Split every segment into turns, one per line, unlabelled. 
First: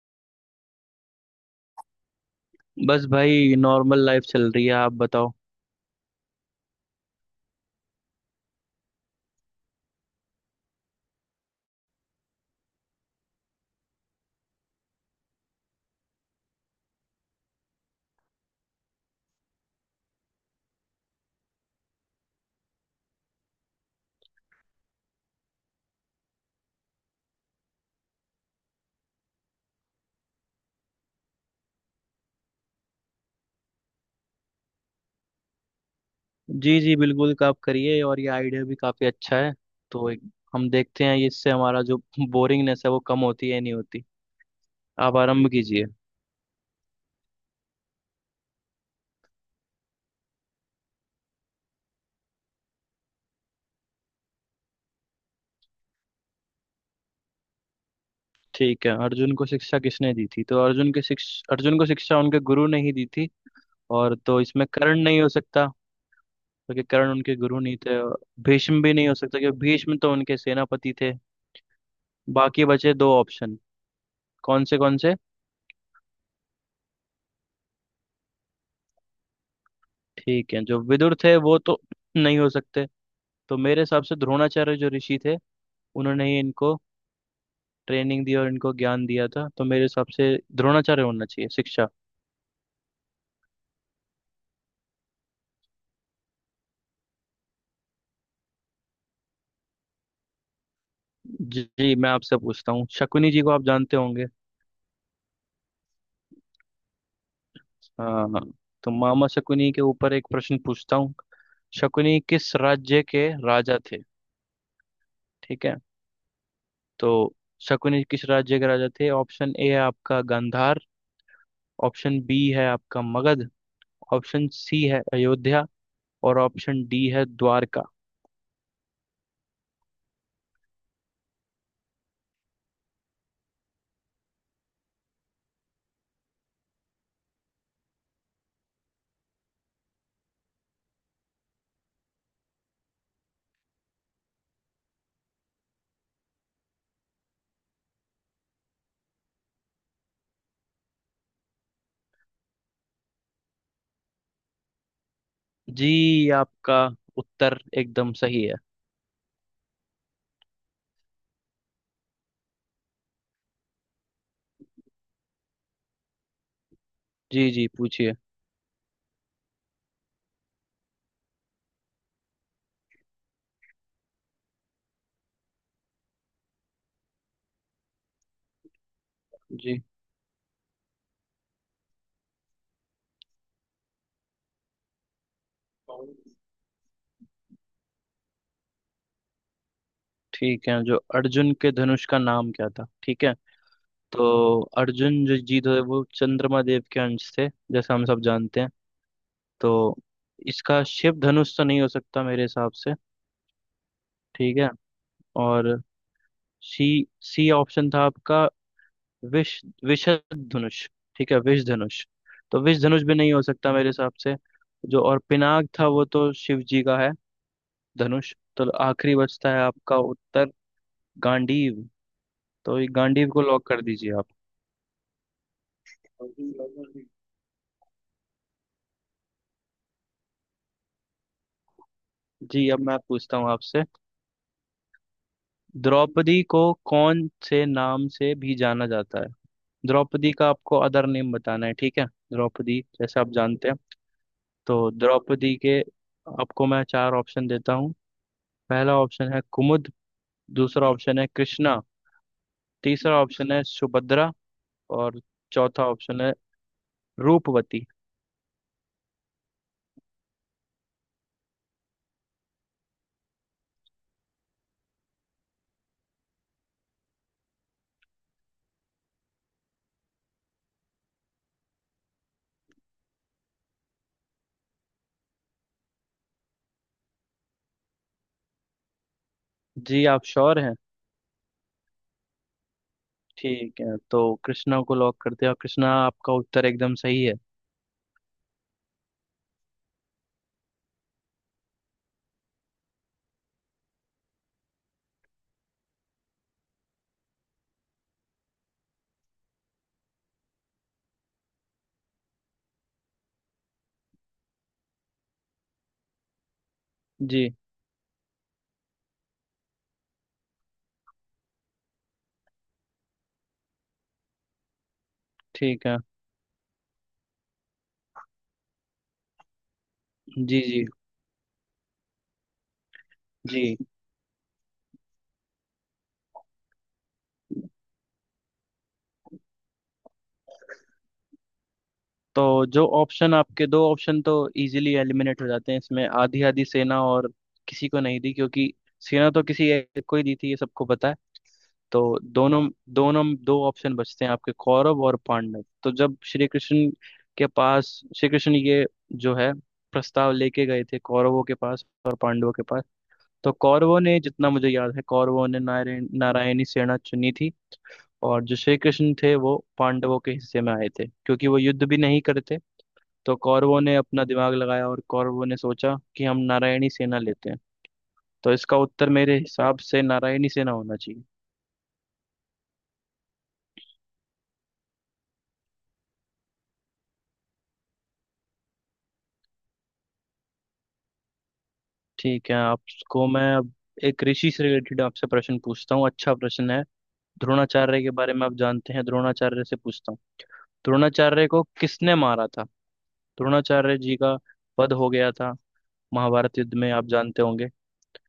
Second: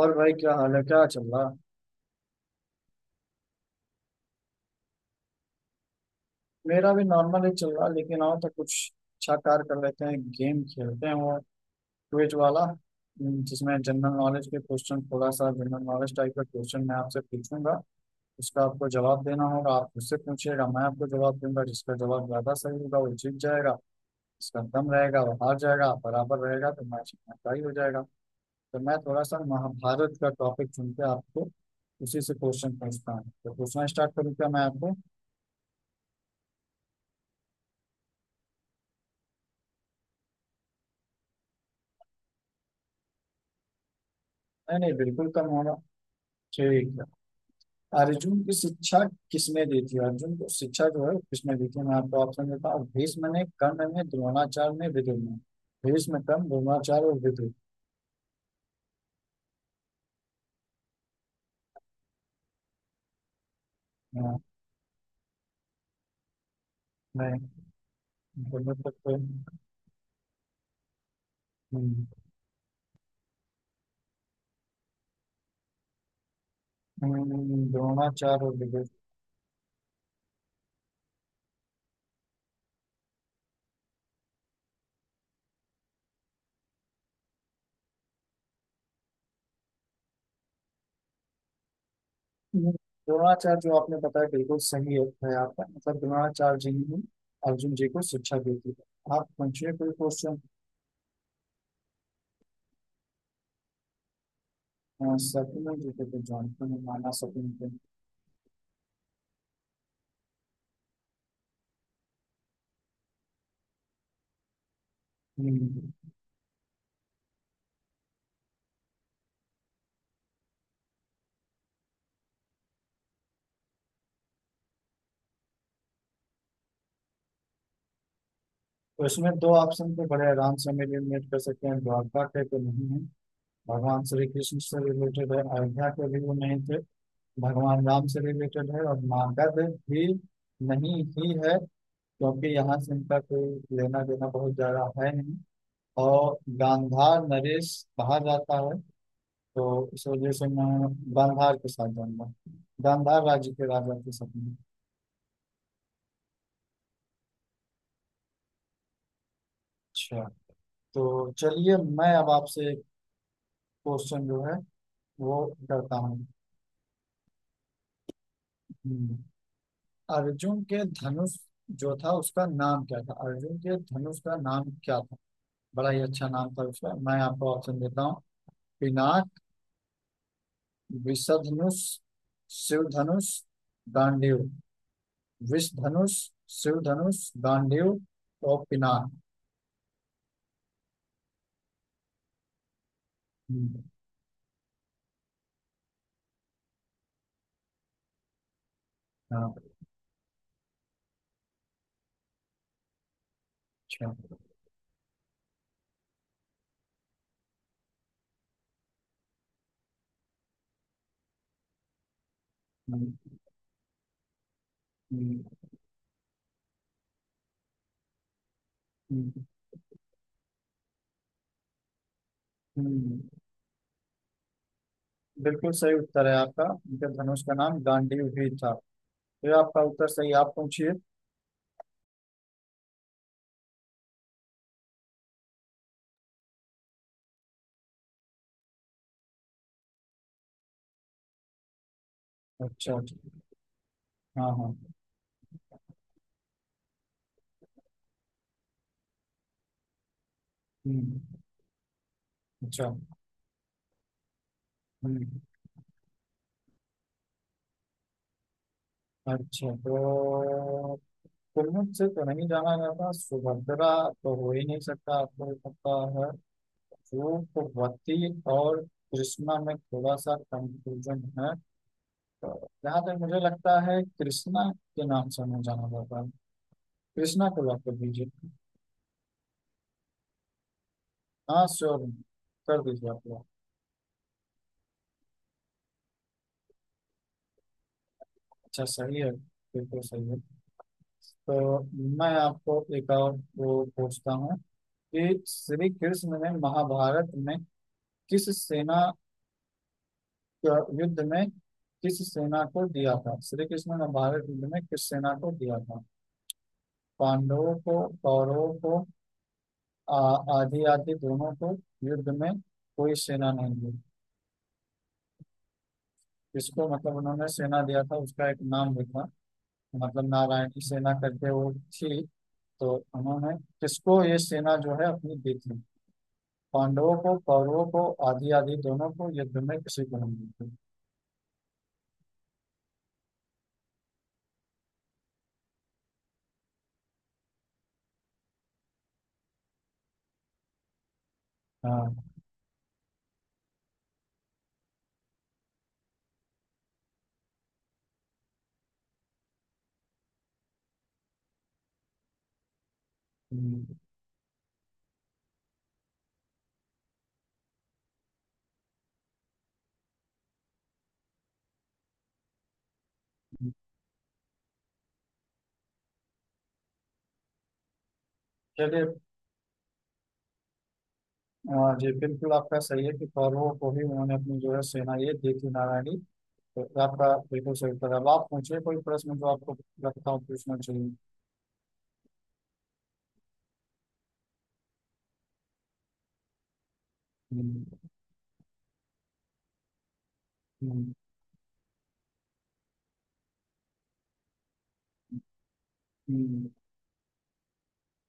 और भाई क्या हाल है? क्या चल रहा?
बस भाई नॉर्मल लाइफ चल रही है। आप बताओ।
मेरा भी नॉर्मल ही चल रहा, लेकिन आओ तो कुछ अच्छा कार्य कर लेते हैं। गेम खेलते हैं वो क्विज वाला। जिसमें जनरल नॉलेज के क्वेश्चन, थोड़ा सा जनरल नॉलेज टाइप का क्वेश्चन मैं आपसे पूछूंगा। उसका आपको जवाब देना होगा। आप मुझसे पूछिएगा, मैं आपको जवाब दूंगा। जिसका जवाब ज्यादा सही होगा वो जीत जाएगा, जिसका कम रहेगा वो हार जाएगा। आप बराबर रहेगा तो मैच टाई हो जाएगा। तो मैं थोड़ा सा महाभारत का टॉपिक चुन के आपको उसी से क्वेश्चन पूछता हूँ। तो पूछना स्टार्ट करूँ क्या मैं आपको?
जी जी बिल्कुल आप करिए। और ये आइडिया भी काफ़ी अच्छा है। तो एक, हम देखते हैं इससे हमारा जो बोरिंगनेस है वो कम होती है या नहीं होती।
नहीं नहीं,
आप
बिल्कुल कम
आरंभ
होगा।
कीजिए।
ठीक है। अर्जुन की शिक्षा किसने दी थी? अर्जुन को शिक्षा जो है किसने दी थी? मैं आपको ऑप्शन देता हूँ। भीष्म ने, कर्ण ने, द्रोणाचार्य ने, विदुर ने। भीष्म, कर्ण, द्रोणाचार्य और विदुर।
ठीक है, अर्जुन को शिक्षा किसने दी थी? तो अर्जुन को शिक्षा उनके गुरु ने ही दी थी। और
हाँ।
तो इसमें कर्ण नहीं हो सकता, क्योंकि कर्ण उनके
नहीं।
गुरु नहीं थे। और
दोनों
भीष्म भी
तक
नहीं हो सकता, क्योंकि भीष्म तो उनके सेनापति थे।
हम्म,
बाकी बचे दो ऑप्शन, कौन से कौन से।
द्रोणाचार्य और विदुर।
ठीक है, जो विदुर थे वो तो नहीं हो सकते। तो मेरे हिसाब से द्रोणाचार्य जो ऋषि थे, उन्होंने ही इनको ट्रेनिंग दी और इनको ज्ञान दिया था। तो मेरे हिसाब से द्रोणाचार्य होना चाहिए शिक्षा।
द्रोणाचार्य जो आपने बताया बिल्कुल सही है आपका, मतलब द्रोणाचार्य जी ने अर्जुन जी को शिक्षा दी थी। आप पूछिए कोई क्वेश्चन।
जी जी, मैं आपसे पूछता हूँ, शकुनी जी को आप जानते होंगे।
सपने जी को तो जानते हैं, माना सपने को।
हाँ हाँ। तो मामा शकुनी के ऊपर एक प्रश्न पूछता हूँ। शकुनी किस राज्य के राजा थे? ठीक है,
हम्म,
तो शकुनी किस राज्य के राजा थे? ऑप्शन ए है आपका गांधार, ऑप्शन बी है आपका मगध, ऑप्शन सी है अयोध्या, और ऑप्शन डी है द्वारका।
तो इसमें दो ऑप्शन पे बड़े आराम से हम एलिमिनेट कर सकते हैं। द्वारका के तो नहीं है, भगवान श्री कृष्ण से रिलेटेड है। अयोध्या के भी वो नहीं थे, भगवान राम से रिलेटेड है। और मगध भी नहीं ही है, क्योंकि यहाँ से इनका कोई लेना देना बहुत ज्यादा है नहीं। और गांधार नरेश बाहर जाता है, तो इस वजह से मैं गांधार के साथ जाऊंगा, गांधार राज्य के राजा के साथ में।
जी, आपका उत्तर एकदम सही है।
अच्छा। तो चलिए मैं अब आपसे एक क्वेश्चन जो है वो करता हूँ।
जी जी, पूछिए।
हम्म, अर्जुन के धनुष जो था उसका नाम क्या था? अर्जुन के धनुष का नाम क्या था? बड़ा ही अच्छा नाम था उसका। मैं आपको ऑप्शन देता हूँ। पिनाक,
जी।
विषधनुष, शिव धनुष, गांडीव। विष धनुष, शिव धनुष, गांडीव और पिनाक।
ठीक है, जो अर्जुन के धनुष का नाम क्या था, ठीक है।
हम्म,
तो अर्जुन जो जी थे वो चंद्रमा देव के अंश थे, जैसा हम सब जानते हैं।
हाँ।
तो इसका शिव धनुष तो नहीं हो सकता मेरे हिसाब से।
अच्छा।
ठीक है। और सी सी ऑप्शन था आपका, विष विषध धनुष। ठीक है, विष धनुष। तो विष धनुष
हम्म,
भी नहीं हो सकता मेरे हिसाब से। जो और
हम्म,
पिनाक था वो तो शिव जी का है धनुष। तो आखिरी
हम्म,
बचता है आपका उत्तर गांडीव। तो ये
हम्म।
गांडीव को लॉक कर दीजिए आप।
बिल्कुल सही उत्तर है आपका। उनके धनुष का नाम गांडीव भी था। तो ये आपका उत्तर सही। आप पूछिए।
जी, अब मैं पूछता हूँ आपसे, द्रौपदी को कौन से नाम से भी जाना जाता है? द्रौपदी का आपको अदर नेम बताना है, ठीक है? द्रौपदी,
अच्छा, अच्छा।
जैसे आप जानते हैं।
हाँ, हाँ।
तो द्रौपदी के आपको मैं चार ऑप्शन देता हूँ। पहला ऑप्शन है कुमुद, दूसरा ऑप्शन
हम्म,
है कृष्णा,
अच्छा।
तीसरा ऑप्शन है सुभद्रा, और
हम्म,
चौथा ऑप्शन है रूपवती।
अच्छा। तो कुल्लू से तो नहीं जाना जाता। सुभद्रा तो हो ही नहीं सकता, आपको भी पता है। वो भगवती और कृष्णा में थोड़ा सा कंफ्यूजन है। तो जहाँ तक मुझे लगता है कृष्णा के नाम से नहीं जाना जाता है। कृष्णा को लॉक कर दीजिए।
जी आप श्योर हैं?
हाँ, श्योर, कर दीजिए आप लोग।
ठीक है, तो कृष्णा को लॉक करते हैं और कृष्णा आपका उत्तर एकदम सही है।
अच्छा, सही है। बिल्कुल सही है। तो मैं आपको एक और वो पूछता हूँ कि श्री कृष्ण ने महाभारत में किस सेना, युद्ध में किस सेना को दिया था? श्री कृष्ण ने भारत युद्ध में किस सेना को दिया था?
जी।
पांडवों को, कौरवों को, आ- आदि आदि दोनों को, युद्ध में कोई सेना नहीं दी।
ठीक है।
इसको मतलब उन्होंने सेना दिया था, उसका एक नाम लिखा, मतलब
जी
नारायण की
जी।
सेना करके वो थी। तो उन्होंने
जी,
किसको ये सेना जो है अपनी दी थी? पांडवों को, कौरवों को, आदि आदि दोनों को, युद्ध में किसी को नहीं दी थी।
तो जो ऑप्शन आपके दो ऑप्शन तो इजीली एलिमिनेट हो जाते हैं इसमें, आधी आधी सेना और किसी को नहीं दी, क्योंकि सेना तो किसी एक को ही दी थी ये सबको पता है। तो
हाँ।
दोनों दोनों दो ऑप्शन बचते हैं आपके, कौरव और पांडव। तो जब श्री कृष्ण के पास, श्री कृष्ण ये जो है प्रस्ताव लेके गए थे कौरवों के पास और पांडवों के पास, तो
हम्म।
कौरवों ने, जितना मुझे याद है, कौरवों ने नारायणी सेना चुनी थी। और जो श्री कृष्ण थे वो पांडवों के हिस्से में आए थे, क्योंकि वो युद्ध भी नहीं करते। तो कौरवों ने अपना दिमाग लगाया और कौरवों ने सोचा कि हम नारायणी सेना लेते हैं। तो इसका
चलिए।
उत्तर मेरे हिसाब से नारायणी सेना होना चाहिए।
हाँ जी, बिल्कुल आपका सही है कि कौरवों को भी उन्होंने अपनी जो है सेना ये दी थी, नारायणी। तो आपका बिल्कुल सही उत्तर है। अब आप मुझे कोई प्रश्न जो आपको लगता हूँ पूछना चाहिए।
ठीक है, आपको मैं अब एक ऋषि से रिलेटेड आपसे प्रश्न पूछता हूँ, अच्छा प्रश्न है।
हम्म,
द्रोणाचार्य के बारे में आप जानते हैं, द्रोणाचार्य से पूछता हूँ।
हम्म,
द्रोणाचार्य को किसने मारा था? द्रोणाचार्य जी का वध हो गया था महाभारत
हम्म,
युद्ध में, आप जानते होंगे।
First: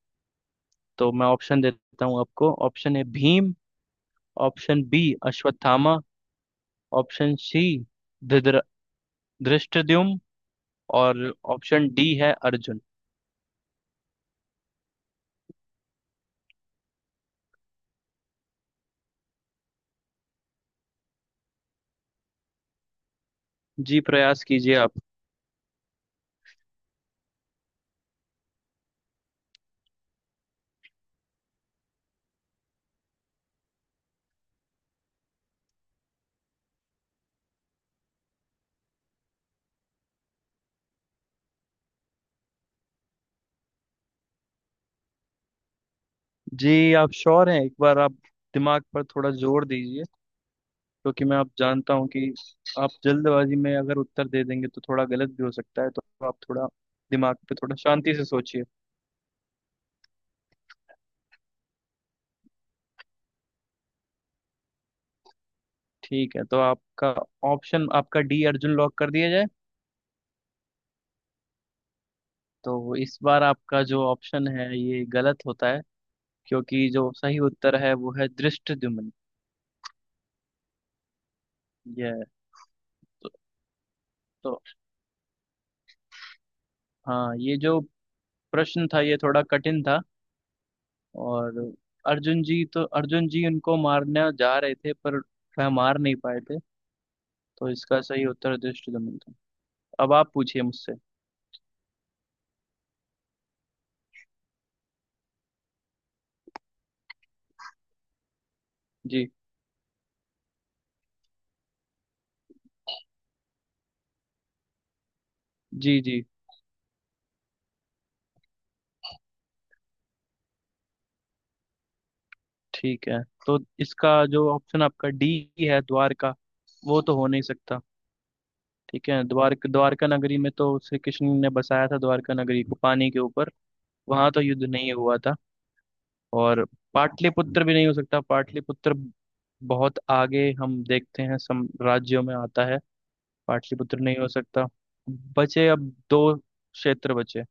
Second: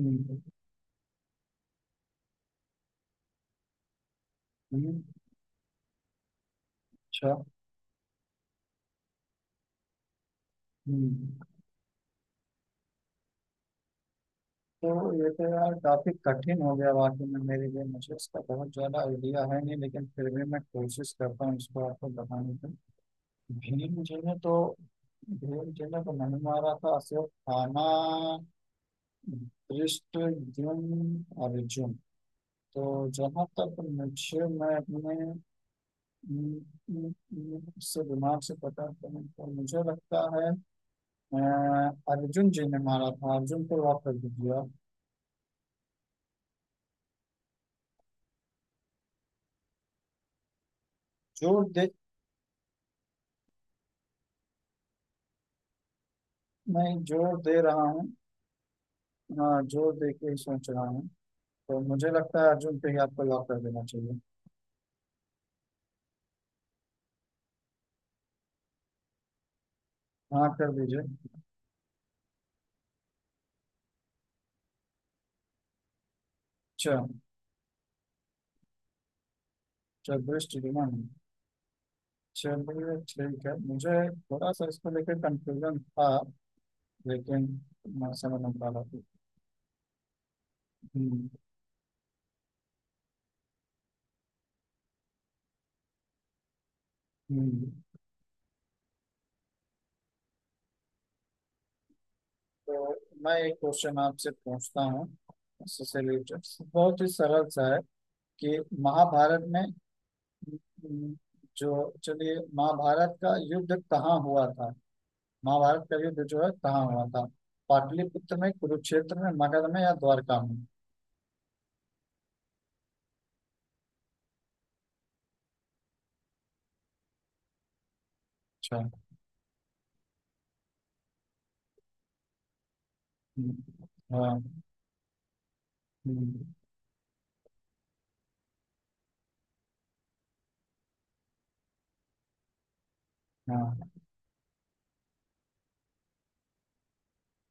हम्म,
तो मैं ऑप्शन देता हूँ आपको। ऑप्शन ए भीम, ऑप्शन
हम्म,
बी अश्वत्थामा,
अच्छा।
ऑप्शन सी धृतर- धृष्टद्युम्न, और
हम्म,
ऑप्शन डी है अर्जुन।
तो ये तो यार काफी कठिन हो गया वाकई में मेरे लिए। मुझे इसका बहुत ज्यादा आइडिया है नहीं, लेकिन फिर भी मैं कोशिश करता हूँ इसको आपको बताने की।
जी,
भीम जी ने
प्रयास
तो,
कीजिए आप।
भीम जी ने तो नहीं मारा था, सिर्फ खाना। कृष्ण, अर्जुन, अर्जुन। तो जहाँ तक मुझे, मैं अपने उम, उम, से दिमाग से पता करूँ तो मुझे लगता है अ, अर्जुन जी ने मारा था। अर्जुन को वापस दिया।
जी आप श्योर हैं? एक बार आप दिमाग पर थोड़ा जोर दीजिए, क्योंकि मैं आप
जोर दे,
जानता हूँ कि आप जल्दबाजी में अगर उत्तर दे देंगे तो थोड़ा गलत भी हो सकता है। तो आप थोड़ा
मैं
दिमाग
जोर
पे
दे
थोड़ा
रहा हूँ।
शांति से सोचिए।
हाँ, जोर दे के ही सोच रहा हूँ। तो मुझे लगता है अर्जुन पे ही आपको लॉक कर देना चाहिए।
ठीक है, तो आपका ऑप्शन, आपका डी अर्जुन लॉक कर दिया जाए।
हाँ, कर दीजिए।
तो इस बार आपका जो ऑप्शन है ये गलत होता है, क्योंकि
अच्छा।
जो सही उत्तर है वो है दृष्टद्युम्न।
चल दृष्टि दिमाग।
ये है।
चलिए
तो,
ठीक है, मुझे थोड़ा
तो
सा इसको लेकर कंफ्यूजन था,
हाँ,
लेकिन
ये जो
मैं समझ नहीं पा रहा
प्रश्न था
था।
ये थोड़ा कठिन था।
हम्म,
और अर्जुन जी तो, अर्जुन जी उनको मारने जा रहे थे पर वह मार नहीं पाए थे। तो
हम्म।
इसका सही उत्तर दृष्टद्युम्न था। अब आप पूछिए मुझसे।
तो मैं एक क्वेश्चन आपसे पूछता हूँ, इससे रिलेटेड बहुत ही सरल सा है, कि
जी
महाभारत में हम्म, जो, चलिए महाभारत का युद्ध कहाँ हुआ था? महाभारत का
जी। जी।
युद्ध जो है कहाँ हुआ था? पाटलिपुत्र में, कुरुक्षेत्र में, मगध में या द्वारका में?
ठीक है, तो इसका जो ऑप्शन आपका डी है द्वार का वो तो हो नहीं सकता।
अच्छा।
ठीक है, द्वारका नगरी में तो श्री कृष्ण ने बसाया था, द्वारका नगरी को पानी के ऊपर,
हम्म,
वहां तो
हाँ।
युद्ध नहीं हुआ था।
हम्म,
और पाटलिपुत्र भी नहीं हो सकता, पाटलिपुत्र बहुत आगे हम देखते हैं सम राज्यों में आता है, पाटलिपुत्र
हाँ।
नहीं हो सकता। बचे अब दो क्षेत्र बचे,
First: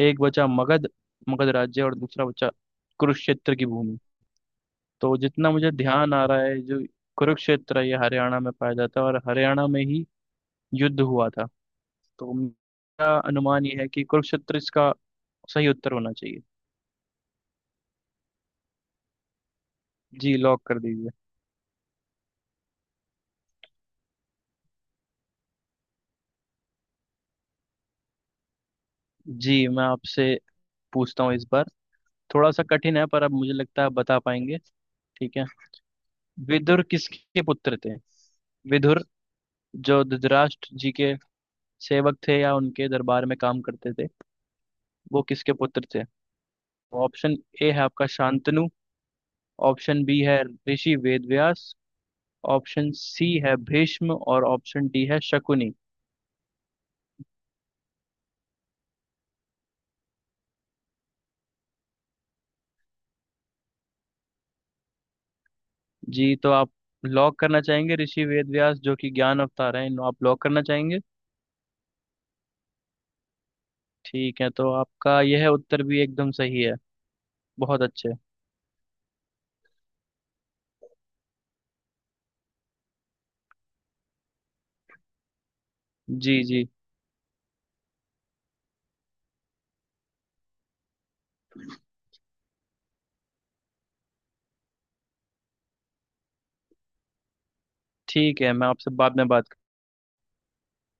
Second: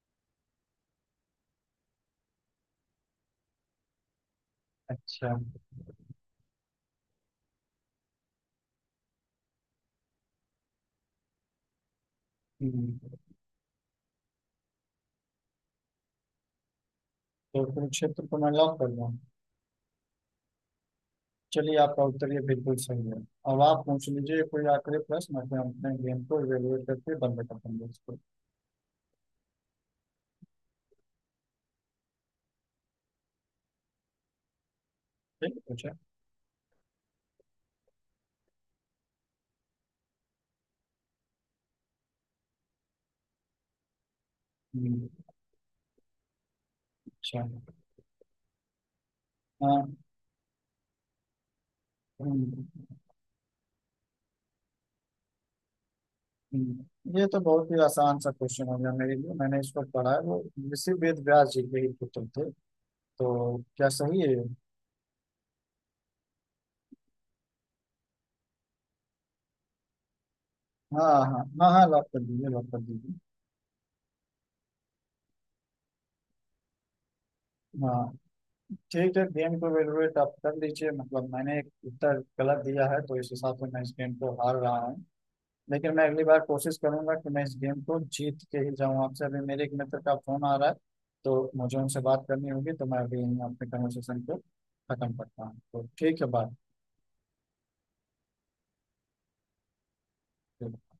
एक बचा मगध, मगध राज्य, और दूसरा बचा कुरुक्षेत्र की भूमि। तो
अच्छा।
जितना मुझे ध्यान आ रहा है, जो कुरुक्षेत्र है, ये हरियाणा में पाया जाता है और हरियाणा में ही युद्ध हुआ था। तो मेरा
हम्म,
अनुमान ये है कि कुरुक्षेत्र इसका सही उत्तर होना चाहिए।
तो कुरुक्षेत्र को मैं लॉक कर दूँ।
जी लॉक कर दीजिए।
चलिए आपका उत्तर ये बिल्कुल सही है। अब आप पूछ लीजिए कोई आखिरी प्रश्न। अपने अपने गेम को इवेलुएट करके बंद कर देंगे इसको।
जी, मैं आपसे पूछता हूँ इस बार, थोड़ा सा कठिन है पर अब मुझे लगता है आप बता पाएंगे, ठीक है?
ठीक है, पूछा।
विदुर किसके पुत्र थे? विदुर, जो धृतराष्ट्र जी के सेवक थे या उनके दरबार में काम करते थे,
हम्म,
वो किसके पुत्र थे? ऑप्शन
अच्छा।
ए है आपका शांतनु,
हाँ।
ऑप्शन बी है ऋषि वेदव्यास,
हम्म,
ऑप्शन सी है भीष्म, और ऑप्शन डी है शकुनि।
ये तो बहुत ही आसान सा क्वेश्चन हो गया मेरे लिए। मैंने इसको पढ़ा है, वो ऋषि वेद व्यास जी के ही पुत्र थे। तो क्या सही है?
जी तो आप लॉक करना चाहेंगे ऋषि वेद व्यास, जो कि ज्ञान अवतार हैं, आप लॉक करना चाहेंगे?
हाँ, हाँ, हाँ, हाँ, लॉक कर दीजिए, लॉक कर दीजिए।
ठीक है, तो आपका यह उत्तर भी एकदम सही है। बहुत
हाँ।
अच्छे।
ठीक है, गेम को इवेलुएट आप कर लीजिए। मतलब मैंने एक उत्तर गलत दिया है, तो इस हिसाब से मैं इस गेम को हार रहा हूँ। लेकिन मैं अगली बार
जी जी।
कोशिश करूंगा कि मैं इस गेम को जीत के ही जाऊं आपसे। अभी मेरे एक मित्र का फोन आ रहा है, तो मुझे उनसे बात करनी होगी। तो मैं अभी इन अपने कन्वर्सेशन को खत्म करता हूँ। तो ठीक है,
ठीक है, मैं आपसे बाद में बात।
बात